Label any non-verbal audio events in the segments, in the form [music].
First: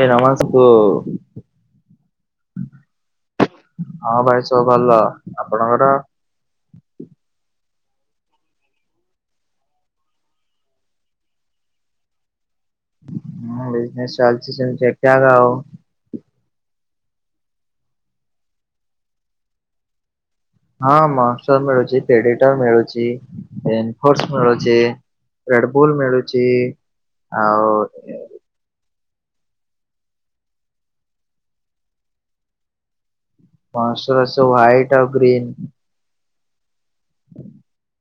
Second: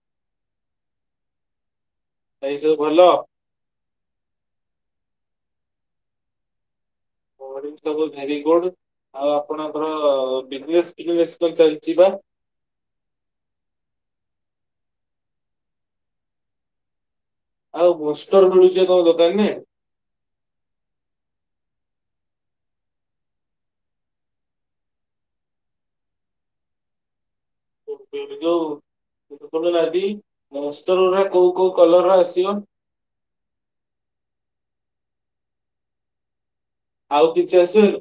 ଏ ନମସ୍ [unintelligible] ଭାଇ ସବୁ ଭଲ? ହଁ ଭାଇ ସବୁ ଭଲ ଆପଣଙ୍କର? ସବୁ ଭେରି ଗୁଡ ଆଉ ଆପଣଙ୍କରଜନେ ଫ [unintelligible] ବେଶୀ ପଚାରିଛି। ହଁଜନସ ଚାଲଛି ଚାଛ କ କା [unintelligible] ଆଉ ବୋଷ୍ଟର ମିଳୁଛି କଣ ଦୋକାନରେ? ହଁ ମା ମିଳୁଛିଡିଟ ମିଳୁଛି ଏୋର୍ସ ମିଳୁଛି [unintelligible] ରେଡବୁଲ ମିଳୁଛି ଆଉ ଯୋଉ ମୁଁ କହିଲି ଆଦି ରୋଷ୍ଟର ରା କୋଉ କୋଉ କଲର ର ଆସିବ? ମସରସ [unintelligible] ହ୍ୱାଇଟ୍ ଆଉ ଗ୍ରୀନ୍। ଆଉ କିଛି ଆସିବନି?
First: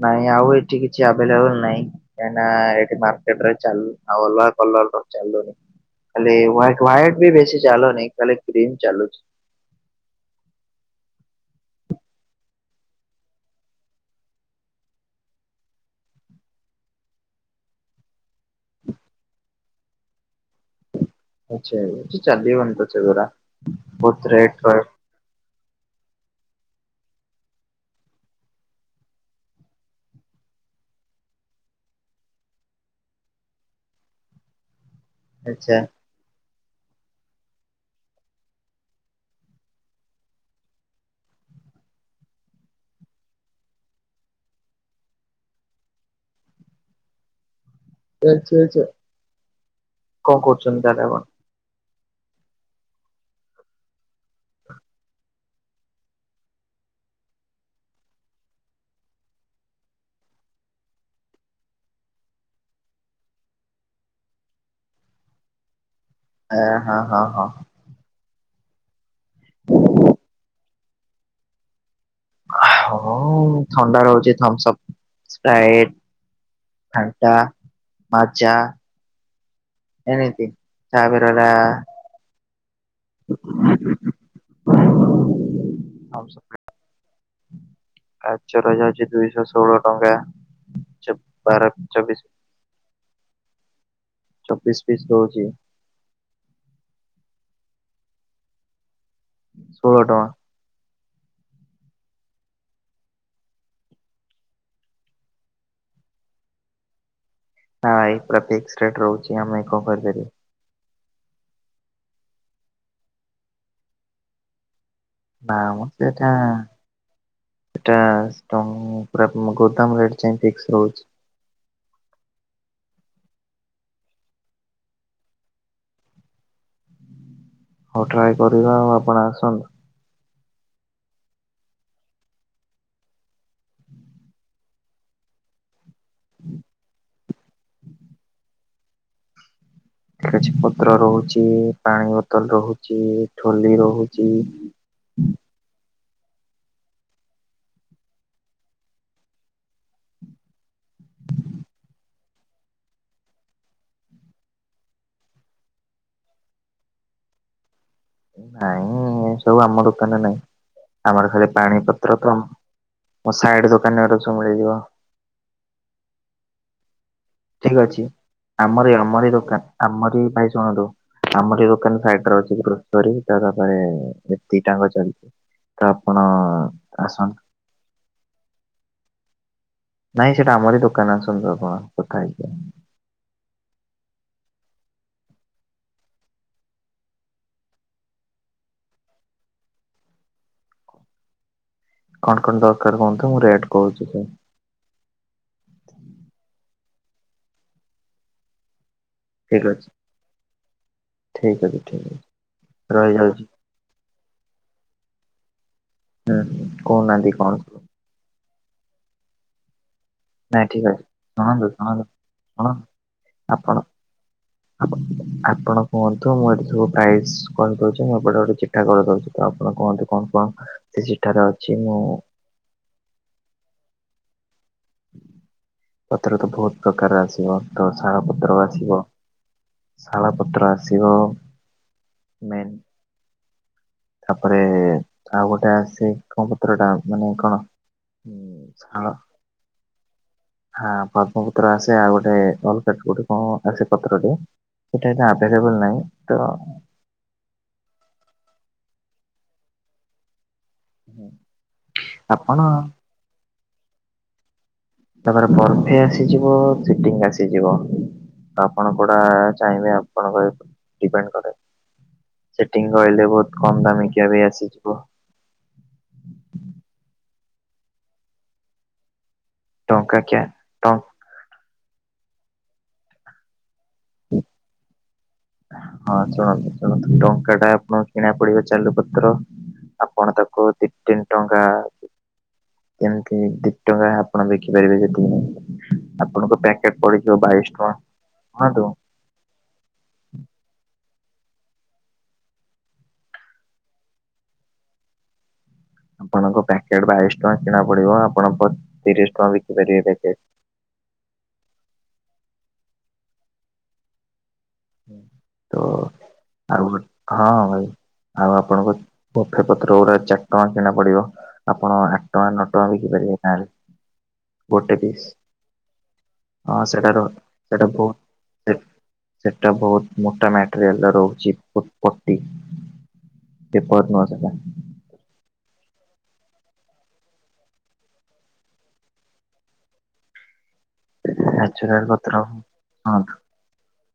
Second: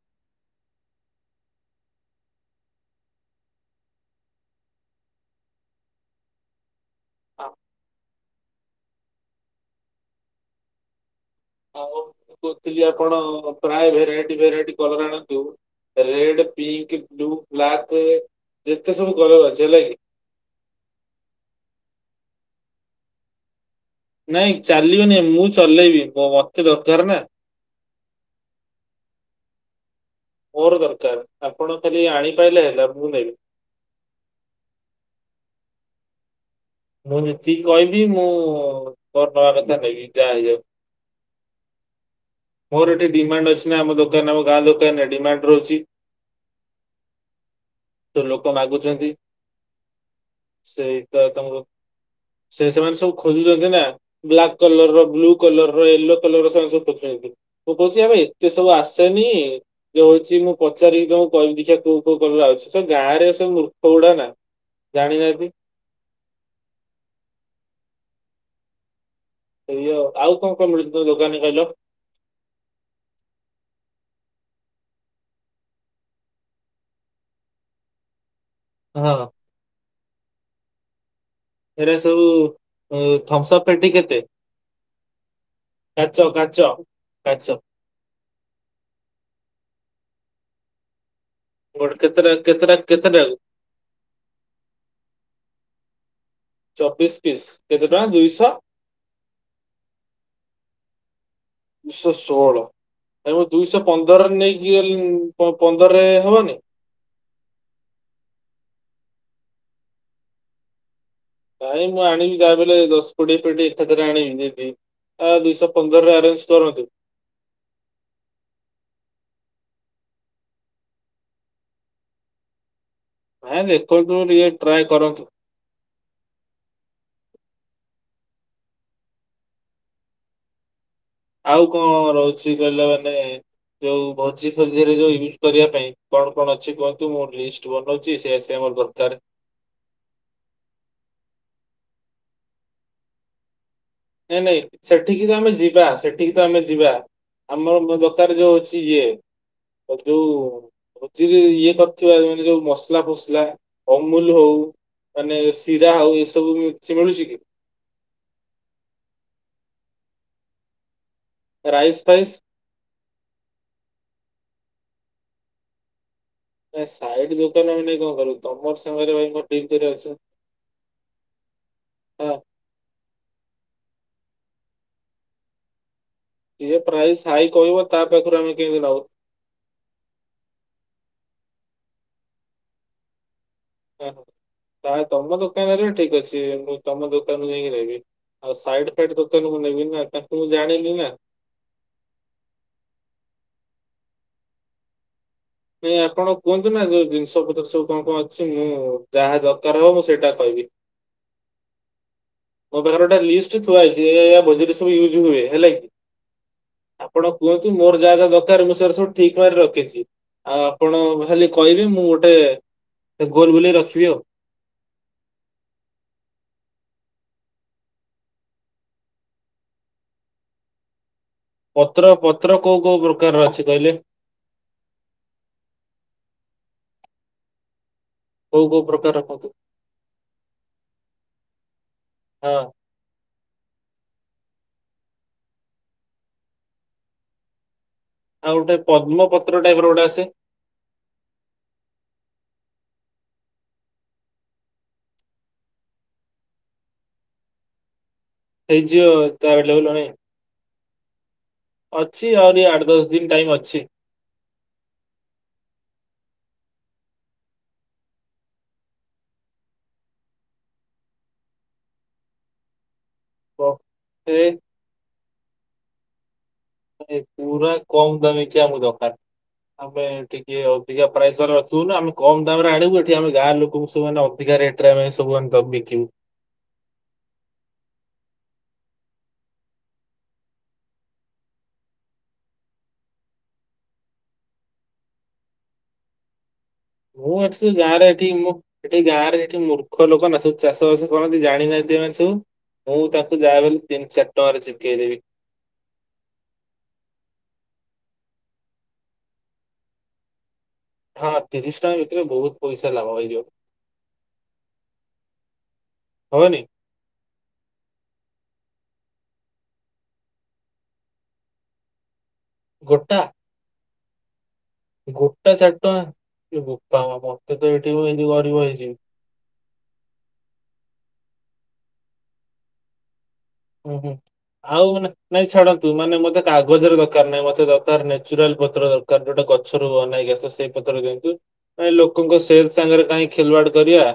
ନାଇଁ ଆଉ ଏଠି କିଛି ଆଭେଲେବଲ୍ ନାଇଁ। କାହିଁକିନା ଏକ ମାର୍କେଟରେ ଅଲଗା କଲର୍ ର ଚାଲୁନି। ଖାଲି ୱାଇଟ ୱାଇଟ ବି ବେଶି ଚାଲୁ ନାଇଁ ଖାଲି କ୍ରିନ ଚାଲୁଛି। ଆଉ ମୁଁ କହୁଥିଲି ଆପଣ ପ୍ରାୟ ଭେରାଇଟି ଭେରାଇଟି କଲର ଆଣନ୍ତୁ। ରେଡ ପିଙ୍କ ବ୍ଲୁ ବ୍ଲାକ୍ ଯେତେ ସବୁ କଲର ଅଛି ହେଲା କିି? ଆଚଛା ଚାଲିନ [unintelligible] ତ ଧରା ନାଇଁ ଚାଲିବନି ମୁଁ ଚଲେଇବି ମତେ ମ ଦରକାର ନା। ମୋର ଦରକାର ଆପଣ ଖାଲି ଆଣିପାଇଲେ ହେଲା ମୁଁ ନେବି ଆଚଛା ମୁଁ ଯେତିକି କହିଲି ମୁଁ ତୋର ନବା କଥା ନେଇକି ଯାହା ହେଇଯାଉ ମୋର ଏଠି ଡିମାଣ୍ଡ ଅଛି ନା ଆମ ଦୋକାନ ଆମ ଗାଁ ଦୋକାନରେ ଡିମାଣ୍ଡ ରହୁଛି। ଯୋଉ ଲୋକ ଆଚ୍ଛା ଆଚ୍ଛା। ମାଗୁଛନ୍ତି କଣ କରୁଛନ୍ତି ସେଇ ତାହେଲେ ଆପଣ? ତ ତମର ସେ ସେମାନେ ସବୁ ଖୋଜୁଛନ୍ତି ନା। ବ୍ଲାକ୍ କଲର ର ବ୍ଲୁ କଲର ର ୟେଲୋ କଲର ର ସାଙ୍ଗ ସବୁ [unintelligible] ମୁଁ କଉଛି ଏ ଭ ଏତେ ସବୁ ଆସେନି ଯୋଉ ହଉଛି ମୁଁ ପଚାରି କି ତମକୁ କହିବି ଦେଖିବା କୋଉ କୋଉ କଳର ଆସୁଛି ତ ଗାଁ ରେ ସବୁ ମୂର୍ଖ ଗୁଡା ନା ଜାଣିନାହାନ୍ତି ଏ ହଁ ହଁ ହଁ ଏଇଏ ଆଉ କଣ କଣ ମିଳୁଛି ତମ ଦୋକାନରେ କହିଲ? ହଁ ଥଣ୍ଡା ରହୁଛି ଥମ୍ସଅପ୍ ସ୍ପରାଇଟ୍ ଘାଣ୍ଟା ମାଜା ହଁ ଏନିତି ତାପରେ ଗଟା ଥିରେ ସବୁ ଥଂସ ପେଟି କେତେ? କାଚ କାଚ କାଚ କଚରଜ ଅଛି ଦୁଇଶହ ଷୋହଳ ଟଙ୍କା ବାର ଗୋଟେ ଚବିଶ କେତେଟା କେତେଟା କେତେଟାକୁ ଚବିଶ ପିଶ ରହୁଛି ଚବିଶ ପିସ୍ କେତେ ଟଙ୍କା ଦୁଇଶହ? ଷୋହଳ ଟଙ୍କା ଉଶ ସୋଳ ଆ ମୁ ଦୁଇଶହ ପନ୍ଦର ନେଇକି ପନ୍ଦରରେ ହବନି? ନା ଭାଇ ପୁରା ଫିକ୍ସ ରେଟ ରହୁଛି ଆମେ କଣ କରି ପାରିବା ନାଇଁ ମୁଁ ଆଣିବି ଯାହା ବଲେ ଦଶ କୋଡିଏ କୋଡି ଏକଠାଥରେ ଆଣିବି ଯିବି ଆ ନା ଦୁଇଶହ ମ ପନ୍ଦରରେ ସେଟା ଅରେଞ୍ଜ କରନ୍ତୁ ସେଟା ପୁରା ଗୋଦାମ ରେଟ ଯ ଫିକ୍ସ ରହୁଛି ନାଇଁ ଦେଖନ୍ତୁ ଟିକେ ଟ୍ରାଏ କରନ୍ତୁ ହଉ ଟ୍ରାଏ କରିବା ଆଉ ଆପଣ ଆସନ୍ତୁ। ଆଉ କଣ ରହୁଛି କହିଲା ମାନେ ଯୋଉ ଭୋଜି ଫୋଜି ରେ ଯୋଉ ୟୁଜ୍ କରିବା ପାଇଁ କଣ କଣ ଅଛି କୁହନ୍ତୁ ମୁଁ ଲିଷ୍ଟ ବନଉଛି ସେ ଆସ ମୋର ଦରକାରାରେ କିଛି ପତ୍ର ରହୁଛି ପାଣି ବୋତଲ ରହୁଛି ଠୋଲି ରହୁଛି ନନାଇ ସେଠିକି ତ ଆମେ ଯିବା ସେଠିକି ତ ଆମେ ଯିବା ଆମର ଦୋକାନ ଯୋଉ ହଉଛି ଇଏ ଯୋଉ ଭୋଜି ରେ ଇଏ କରିଥିବା ନେ ଯୋଉ ମସଲା ଫସ ଲା ଅମୁଲ ହଉ ମାନେ ଶିରା ହଉ ଏସବୁ ବି ସେ ମିଳୁଛି କି? ନାଇଁ ଏ ସବୁ ଆମ ଦୋକାନରେ ନାଇଁ ଆମର ଖାଲି ପାଣି ରାଇସ୍ ପତ୍ର ଫାଇସ୍ କମ ମୋ ସାଇଡ ଦୋକାନ ରେ ସବୁ ମିଳିଯିବ ଏ ସାଇଡ ଯୋ ଠିକ ଅଛି ଆମରି ଆମରି ଡିଲ୍ ଦୋକାନ କରିବାର ଅଛି ଆମରି ଭାଇ ଶୁଣନ୍ତୁ ଆମର ଏ ଦୋକାନ ଫାକ୍ଟୁ ହଁ ରୁ ଅଛି [unintelligible] କରିବ ତା ତାପରେ ଏତିକି ଟାଙ୍କ ଚାଲିଛି ତ ଆପଣ ଯିଏ ପ୍ରାଇସ୍ ଆସନ୍ତୁ ହାଇ କହିବ ତା ପାଖରୁ ଆମେ କେମିତି ନଉ ନାଇଁ ସେଇଟା ଆମରି ଦୋକାନ ଆସନ୍ତୁ ଆପଣ କଥା ହେଇଯିବ ତା ତମ ଦୋକାନରେ ଠିକ ଅଛି ମୁଁ ତମ ଦୋକାନରୁ ନେଇକି ରହିବି ଆଉ ସାଇଡ ଫାଇଡ ଦୋକାନକୁ ନେବି ନା ତା ମୁଁ ଜାଣିଲି ନା କଣ କଣ ଦରକାର କୁହନ୍ତୁ ମୁଁ ରେଟ୍ କହୁଛି ସ ନାଇଁ ଆପଣ କୁହନ୍ତୁ ନା ଯୋଉ ଜିନିଷ ପତ୍ର ସବୁ କଣ କଣ ଅଛି ମୁଁ ଯାହା ଦରକାର ହବ ମୁଁ ସେଇଟା କହିବି ଠିକ୍ ଅଛି ଠିକ୍ ଅଛି ମୋ ପାଖରେ ଗୋଟେ ରହିଯାଉଛି। ଲିଷ୍ଟ ଥୁଆଇଛି ଏଆ ଏ ଆ ବଜଟରେ ସବୁ ୟୁଜ୍ ହୁଏ ହେଲା ହୁଁ କି କହୁନାହାନ୍ତି ଆପଣ କଣ କୁହନ୍ତୁ ସବୁ ମୋର ଯାହା ଯାହା ଦରକାର ମୁଁ ସେଟ ସବୁ ଠିକ ମାରି ରଖିଛି ଆଉ ନାଇଁ ଠିକ ଆପଣ ଅଛି ଖାଲି ଶୁଣନ୍ତୁ କହିବି ଶୁଣନ୍ତୁ ମୁଁ ଗୋଟେ ଗୋଲ ବୁଲେଇ ରଖିବି ଆଉ ହଁ ଆପଣ କୁହନ୍ତୁ ମୁଁ ଏଠି ସବୁ ପ୍ରାଇସ୍ କହିଦଉଛି ମୁଁ ଏପଟେ ଗୋଟେ ଚିଠା କରିଦେଉଛି ତ ଆପଣ କୁହନ୍ତୁ କଣ କଣ ସେ ସେଠାରେ ଅଛି ମୁଁ ପତ୍ର ପତ୍ର କୋଉ କୋଉ ପ୍ରକାରର ଅଛି କହିଲେ? ପତ୍ର ତ ବହୁତ ପ୍ରକାରର ଆସିବ ତ ଛାଳ କୋଉ ପତ୍ର କୋଉ ଆସିବ ପ୍ରକାରର କୁହନ୍ତୁ? ଶାଳପତ୍ର ଆସିବ ହଁ ମେନ୍ ତାପରେ ଆଉ ଗୋଟେଆସେ କଣ ପତ୍ର ଟା ମାନେ କଣ ଆଉ ଉଁ, ଗୋଟେ ଶାଳ ପଦ୍ମପତ୍ର ଟାଇପ ର ଗୋଟେ ଆସେ ହଁ ପଦ୍ମପୁତ୍ର ଆସେ ଆଉ ଗୋଟେ ଅଲୋ କଣ ଆସେ ପତ୍ରଟି ସେଇଟା ଏ ଆଭେଲେବଲ ନାହିଁ ତ ଏଇ ଜିଓ ତ ଏଭେଲେବଲନାଇ ହୁଁ ଅଛି ଆହୁରି ଆଠ ଦଶ ଦିନ ଟାଇମ ଅଛି ତାପରେ ପର୍ଫେ ଆସିଯିବ ସିଟିଙ୍ଗ ଆସିଯିବ ଆପଣ କଉଡା ଚାହିଁବେ ଆପଣଙ୍କ ଡିପେଣ୍ଡ କରେ ସେଟିଙ୍ଗ କହିଲେ ବହୁତ କମ ଦାମ ସେ କିବେ ଆସିଯିବ ପୁରା କମ୍ ଦାମିକିଆ ଆମକୁ ଦରକାର ଆମେ ଟଙ୍କାକିଆ ଟିକେ ଟ ଅଧିକା ପ୍ରାଇସ୍ ବାର ରଖିବୁ ନା ଆମେ କମ୍ ଦାମରେ ଆଣିବୁ ଏଠି ଆମେ ଗାଁ ଲୋକଙ୍କୁ ସବୁ ମାନେ ଅଧିକା ରେଟରେ ଆମେ ସବୁ ଆଣି ସବୁ ବିକିିବୁ। ଚଳନ୍ତୁ ଚଳନ୍ତୁ ଟଙ୍କାଟା ଆପଣଙ୍କୁ କିଣା ପଡିବ ଚାଲୁ ପତ୍ର ଆପଣ ତାକୁ ଆଉ ଦି ତିନି ଟଙ୍କା କେମିତି ଦି ଟଙ୍କା ଆପଣ ବିକି ପାରିବେ ହେଥିପାଇଁ ଆପଣଙ୍କ ବ୍ୟା ମୁଁ ଆକ୍ଚୁଆଲି ଗାଁରେ ଏଠି ମୁଁ ଏଠି ଗାଁରେ ଏଠି ମୂର୍ଖ ଲୋକ ନା ସବୁ ଚାଷ ବାସ କଣକିଛି ଜାଣିନାହାଁନ୍ତି ଏମାନେ ସବୁ ମୁଁ ତାଙ୍କୁ ଯାହା ବୋଲି ତିନି ଚାରି ଟଙ୍କାରେ ଚିପ୍କେଇଦେବି। ଆପଣଙ୍କ ପ୍ୟାକେଟ୍ ବାଇଶି ଟଙ୍କା କିଣା ପଡିବ ଆପଣ ପ ତିରିଶ ଟଙ୍କା ବିକି ପାରିବେ ପ୍ୟାକେଟ୍। ହଁ ତିରିଶ ଟଙ୍କା ଭିତରେ ବହୁତ ପଇସା ଲାଭ ହେଇଯିବ। ତ ହବନି ଆଉ ହଁ ଭାଇ। ଆଉ ଆପଣଙ୍କ ବଫେ ପତ୍ର ଗୁଡା ଚାରି ଟଙ୍କା କିଣା ପଡିବ ଆପଣ ଆ ଆଠ ଟଙ୍କା ନଅ ଟଙ୍କା ବିକି ଗୋଟା ପାରିବେ ଗାଁରେ। ଗୋଟେ ପିସ୍ ଗୋଟା ଚାରିଟଙ୍କା ଇଲୋ ହଁ ବୋପା ମା ସେଟାର ମତେ ତ ସେଟା ଏଇଠି ମୁଁ ବହୁତ ହେଇଯିବି ଗରିବ ସେ ହେଇଯିବି। ସେଟା ବୋହୁତୁ ମୋଟା ମ୍ୟାଟେରିଆଲର ରହୁଛି ପ ପଟି। ହୁଁ ହୁଁ ପେପର ନୁହଁ ସେଟା। ଆଉ ମାନେ ନାଇଁ ଛାଡ଼ନ୍ତୁ ମାନେ ମତେ କାଗଜରେ ଦରକାର ନାହିଁ ମତେ ଦରକାର ନେଚୁରାଲ ପତ୍ର ଦରକାର ଯୋଉଟା ଗଛରୁ ବନା ହେଇକି ଆସିଥିବ ସେ ପତ୍ର ଦିଅନ୍ତୁ ମାନେ ନାଚୁରାଲ ପତ୍ର ଲୋକଙ୍କ ହଁ ସେଲ୍ ସାଙ୍ଗରେ କାଇଁ ଖେଲୁଆଡ କରିବା।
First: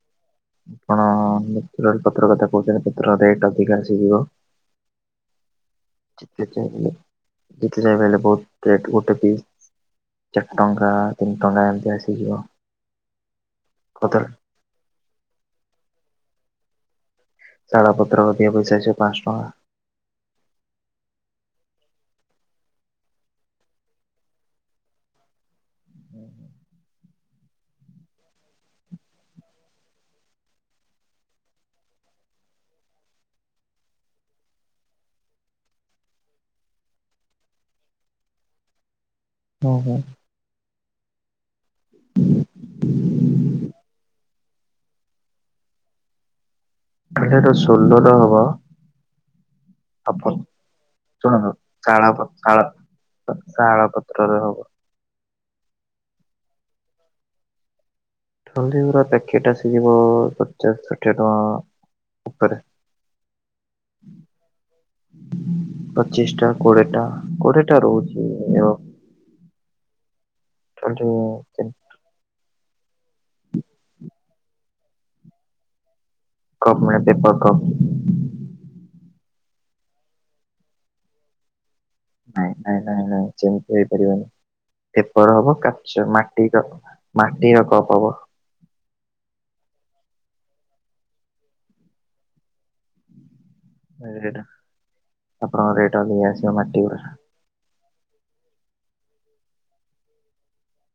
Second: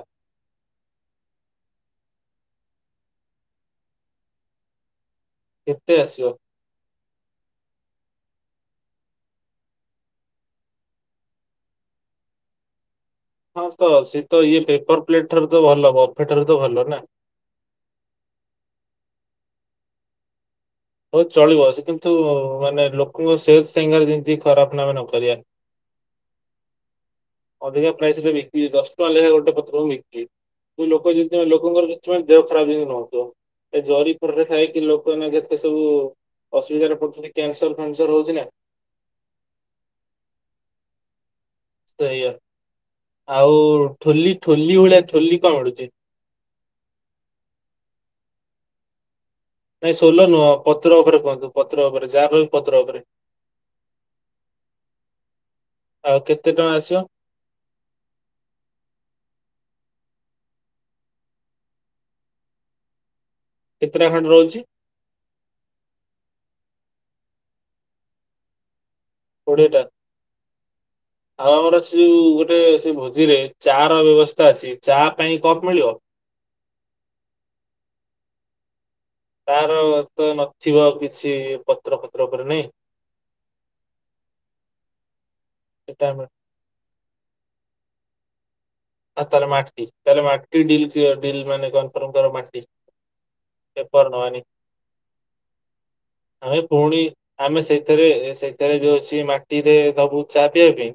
ଆପଣ ନେଚୁରାଲ ପତ୍ର କଥା କହୁଛନ୍ତି ପତ୍ର ରେଟ୍ ଅଧିକା ଆସିଯିବ। କେତେ ଆସିବ? [unintelligible] ଦେଖିଲେ ଜାଣି ପାରିବେ ବହୁତ ରେଟ୍ ଗୋଟେ ପିସ୍। ଚାରି ଟଙ୍କା ତିନି ଟଙ୍କା ଏମିତି ଆସିଯିବ। ହଁ ତ ସିଏ କଦଳୀ ତ ଇଏ ପେପର ପ୍ଲେଟ ଠାରୁ ତ ଭଲ ବଫେ ଠାରୁ ତ ଭଲ ନା। ଶାଳପତ୍ର ଅଧିକା ପଇସା ଅସିବ ପାଞ୍ଚ ଟଙ୍କା। ହଉ ଚଳିବ ସେ କିନ୍ତୁ ମାନେ ଲୋକଙ୍କ ସେ [unintelligible] ସାଙ୍ଗରେ ଯେମିତି ଖରାପ ନା ଆମେ ନ କରିବା। ହୁଁ ହୁଁ। ଅଧିକା ପ୍ରାଇସ ରେ ବିକିବି ଦଶ ଟଙ୍କା ଲେଖାଏ ଗୋଟେ ପତ୍ରକୁ ବିକିବି। ଯୋଉ ଲୋକ ଯେମିତି ମାନେ ଲୋକଙ୍କର [unintelligible] ଦେହ ଖରାପ ଯେମିତି ନ ହଉଥିବ। ଏ‌ ଜରି ଫରିରେ ଖାଇକି ଲୋକ ଏଇନା କେତେ ସବୁ ଅସୁବିଧାରେ ପଡ଼ୁଛନ୍ତି କ୍ୟାନସର ଫ୍ୟାନସର ହଉଛି ନା। ହୁଁ ହୁଁ। ସେଇଆ ଆଉ ଠୋଲି ଠୋଲି ଭଳିଆ ଠୋଲି କଣ ମିଳୁଛି? ଆଜ୍ଞା ଏଟା ଷୋଲର ହବ। ନାଇଁ ଆଉ ପ ସୋଲ ନୁହଁ ପତ୍ର ଉପରେ ଶୁଣନ୍ତୁ କୁହନ୍ତୁ ପତ୍ର ଶାଳ ଉପରେ ପ ଯାହା କହିବେ ଶାଳ ପତ୍ର ଉପରେ। ଶାଳ ପତ୍ରରେ ହବ। ଆଉ କେତେ ଟଙ୍କା ଆସିବ? ଆହୁରି ପୁରା ପ୍ୟାକେଟ ଆସିଯିବ ପଚାଶ ଷାଠିଏ ଟଙ୍କା। ଉପରେ। କେତେଟା ଖଣ୍ଡେ ରହୁଛି? ପଚିଶିଟା କୋଡ଼ିଏ ଟା କୋଡ଼ିଏ ଟା ରହୁଛି ମିନିମମ୍। କୋଡ଼ିଏଟା। [unintelligible] ଆଉ ଆମର ସେ ଯୋଉ ଗୋଟେ ସେ ଭୋଜିରେ ଚା ର ବ୍ୟବସ୍ଥା ଅଛି ଚା ପାଇଁ କପ୍ ମିଳିବ? କପ୍ ପାଇଁ ପେପର କପ୍। ତାର ତ ନଥିବ କିଛି ପ ନାଇଁ ନାଇଁ ନାଇଁ ନାଇଁ ସେମିତି ହେଇପାରିବନି ପେପର ହବ କାଚ ସେଟା ମାଟି କପ୍। ମାଟିର କପ୍ ହବ। ଆଉ ତାହଲେ ମାଟି ତାହେଲେ ମାଟି ଡିଲ୍ କ୍ଲିଅର ଡିଲ୍ ମାନେ କନଫର୍ମ କର ମାଟି। ପେପର ରେଟ୍ ନବାନି ଆପଣଙ୍କ ରେଟ୍ ଅଧିକ ଆସିବ ଆମେ ମାଟି ଗୁରା। ପୁଣି ଆମେ ସେଥିରେ ସେଟାରେ ଯୋଉ ଅଛି ମାଟିରେ ଦବୁ ଚା ପିଇବା ପାଇଁ।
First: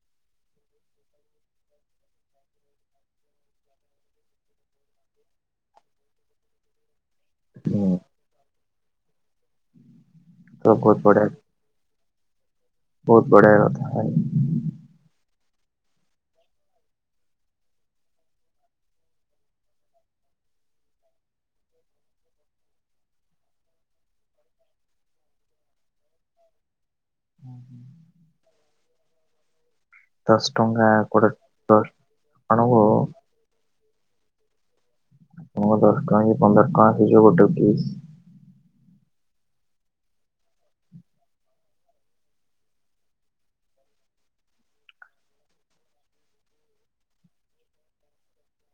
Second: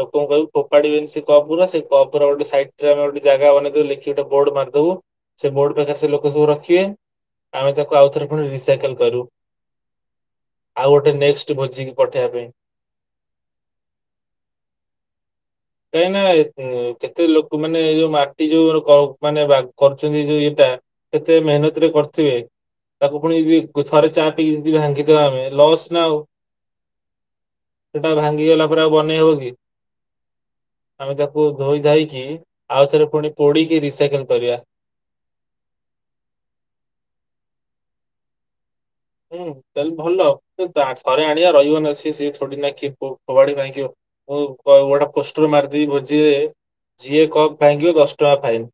ଲୋକଙ୍କୁ କହିବୁ ଫୋପାଡ଼ି ବେନି ସେ କପ୍ ଉରା ସେ କପ୍ ଉପର ଗୋଟେ ସାଇଡରେ ଆମେ ଗୋଟେ ଜାଗା ବନେଇ ଦବୁ ଲେଖିକି ଗୋଟେ ବୋଡ଼ ମାରି ଦବୁ। ସେ ବୋର୍ଡ ପାଖରେ ସେ ଲୋକ ସବୁ ରଖିବେ ଆମେ ତାକୁ ହୁଁ ଆଉଥରେ ପୁଣି ରିସାଇକେଲ କରିବୁ। ତ ଆଉ ବହୁତ ଗୋଟେ ବଢିଆ ନେକ୍ସଟ ଭୋଜିିକି ପଠେଇବା ପାଇଁ। ବହୁତ ବଢ଼ିଆ କଥା [unintelligible] କାହିଁକ ନା ଏ କେତେ ଲୋକ ମାନେ ଏଇ ଯୋଉ ମାଟି ଯୋଉ ମାନେ କ [unintelligible] ମାନେ ବା କରୁଛନ୍ତି ଯୋଉ ଇଏଟା। କେତେ ମେହନତ ରେ କରୁଥିବେ। ତାକୁ ପୁଣି [unintelligible] ଥରେ ଚା ପିଇକି ଭାଙ୍ଗି ଦବା ଆମେ ବସ୍ ନା ଆଉ। ସେଟା ଭାଙ୍ଗିଗଲା ପରେ ଆଉ ବନେଇ ହବ କି? ଦଶ ଟଙ୍କା ଆମେ କୋଡିଏ ତାକୁ ଧୋଇ ଧୋଇକି ଆଉ ଆପଣଙ୍କୁ ଥରେ ପୁଣି ପୋଡିକି ରିସାଇକେଲ କରିବା। ତମ ଦଶ ଟଙ୍କା କି ପନ୍ଦର ଟଙ୍କା ହେଇଯାଏ ଗୋଟେ ପିସ। ହୁଁ ତାହେଲେ ଭଲ ଥରେ ଆଣିବା ରହିବ ନା ସଏ ସିଏ ଛୋ ନା କିଏ କଚାଡ଼ି ଭାଙ୍ଗିବ। ମୁଁ ଗୋଟେ ପୋଷ୍ଟର ମାରିଦେଇ ଭୋଜିରେ ରଖିବି। ଯିଏ କପ ଭାଙ୍ଗିବ ଦଶଟଙ୍କା ଫାଇନ।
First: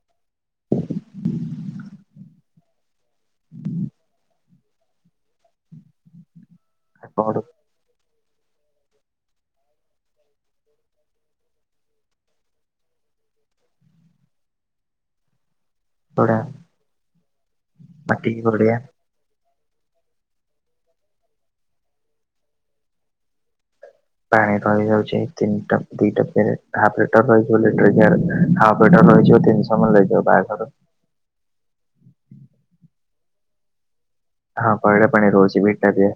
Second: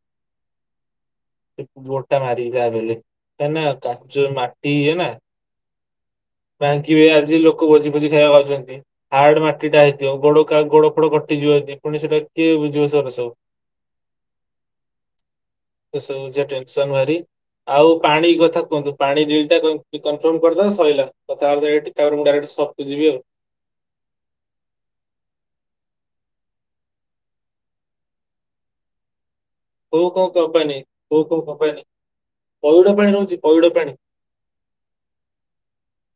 ସେ ଗୋଟ ଟା ମାରିକି ଖା ବଲେ କାଁନା କାଚ ମାଟି ନା କାଁଙ୍କି ବି ପାମ୍ପଡ଼ ଆଜି ଲୋକ ଭୋଜି ଭୋଜି ଖାଇବାକୁ ପାାଉଛନ୍ତି। ହାର୍ଡ ମାଟିଟା ହେଇଥିବ ଗୋଡ ଗୋଡ ଫୋଡ କଟିଯିବ ଯ ପୁଣି ସେଇଟା କିଏ ବୁଝିବ ସେ ଟା ସବୁ। ସୋଡ଼ା ସବୁ ଟେନସନ ଭାରି ଆଉ ପାଣି ମାଟିକି କଥା ଗଡିଆ କୁହନ୍ତୁ ପାଣି ମିଳିବ କି ଟ କନଫର୍ମ କରିଦେ ସହିଲା କଥାବାର୍ତା ତାପରେ ମୁଁ ସ୍ପଟକୁ ଯିବି। ପାଣି ରହିଯାଉଛି ତିନିଟା ଦିଟା ଲିଟର ରହିିବ ଲଟର ଲିଟର ରହିିବନି। ଲାଗଯିବ ବ ବାହାଘରାରୁ। ହଉ କୋଉ କଉ ପାଣି ରହୁଛିପଇଡ଼ ପାଣି ରହୁଛିପଇଡ଼ ପାଣି। ହଁ ପଇଡ ପାଣି ରୋହୁଛି ଭିତରେ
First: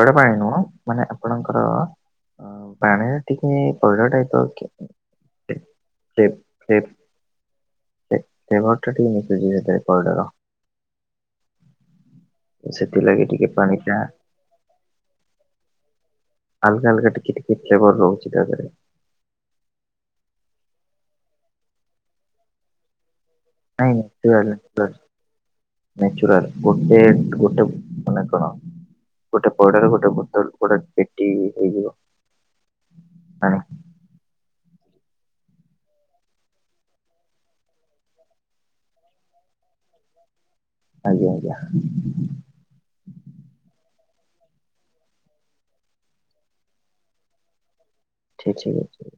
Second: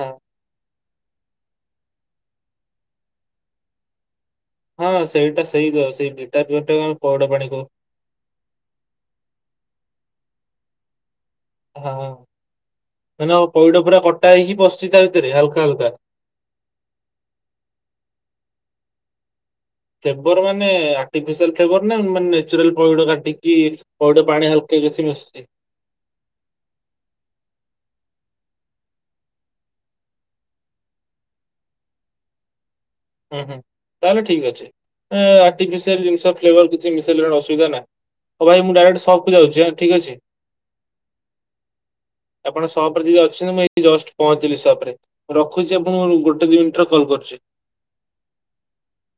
ହଁ। ପାଣି ନୁହଁ। ମାନେ ଆପଣଙ୍କର ପାଣିଟା ଠିକ୍ ପଇଡ଼ ପରି ହଁ ସେଇଟା ସେଇ ସେଇ ଲିଟାର ଟା ଆମେ ପଇଡ଼ ପାଣି କହୁ। ଏ ଘର ପାଣିଟା ମିଶେ ଟିକେ ପଇଡ଼ ସହ। ହଁ ସେଥିଲାଗି ମାନେ ଟିକେ ପାଣି ପଇଡ ଟା ପୁରା କଟା ହେଇକି ବସି ତା ଭିତରେ ହାଲକା ହାଲକା। ହାଲକା ହାଲକା ଟିକେ ଫ୍ଲେବର ରହୁଛି ତାହାଲେ। କେବେ ର ମାନେ ଆଟିଫିସିଆଲଫ୍ଲେଭରମାନେ ନା ନେଚୁରାଲ ପଇଡ଼ କାଟି ନାଇଁ ପଇଡ଼ ପାଣି ହାଲୁକା କି ମିଶୁଛି। ନଚୁରାଲ ଗୋଟେ ଗୋଟେ ମାନେ କଣ ଗୋଟେ ପଇଡର ଗୋଟେ ବୋତଲ ଗୋଟେ ପେଟି ହେଇଯିବ ହୁଁ ହୁଁ ପାଣି ତାହେଲେ ଠିକ ଅଛି ଆଟିଫିସିଆଲଫ୍ଲେଭର ମିଶିଲେ କିଛି ଅସୁବିଧା ନାହିଁ। ଓଉ ଭାଇ ମୁ ଡାଇରେକ୍ଟ ସଫକୁ ଯାଉଛିଁ ଠିକ ଅଛି। ଆଜ୍ଞା ଆଜ୍ଞା। ଆପଣ ସପ୍ ରେ ଯଦି ଅଛନ୍ତି ମୁଁ ଏ ଜଷ୍ଟ ପହଞ୍ଚିଲି ସପ ରେ। ରଖୁଛି ଆପଣ ଗୋଟେ ଗୋଟେ ଦି ମିନିଟରେ କଲ କରୁଛି। ଠିକ ଠିକ ଅଛି।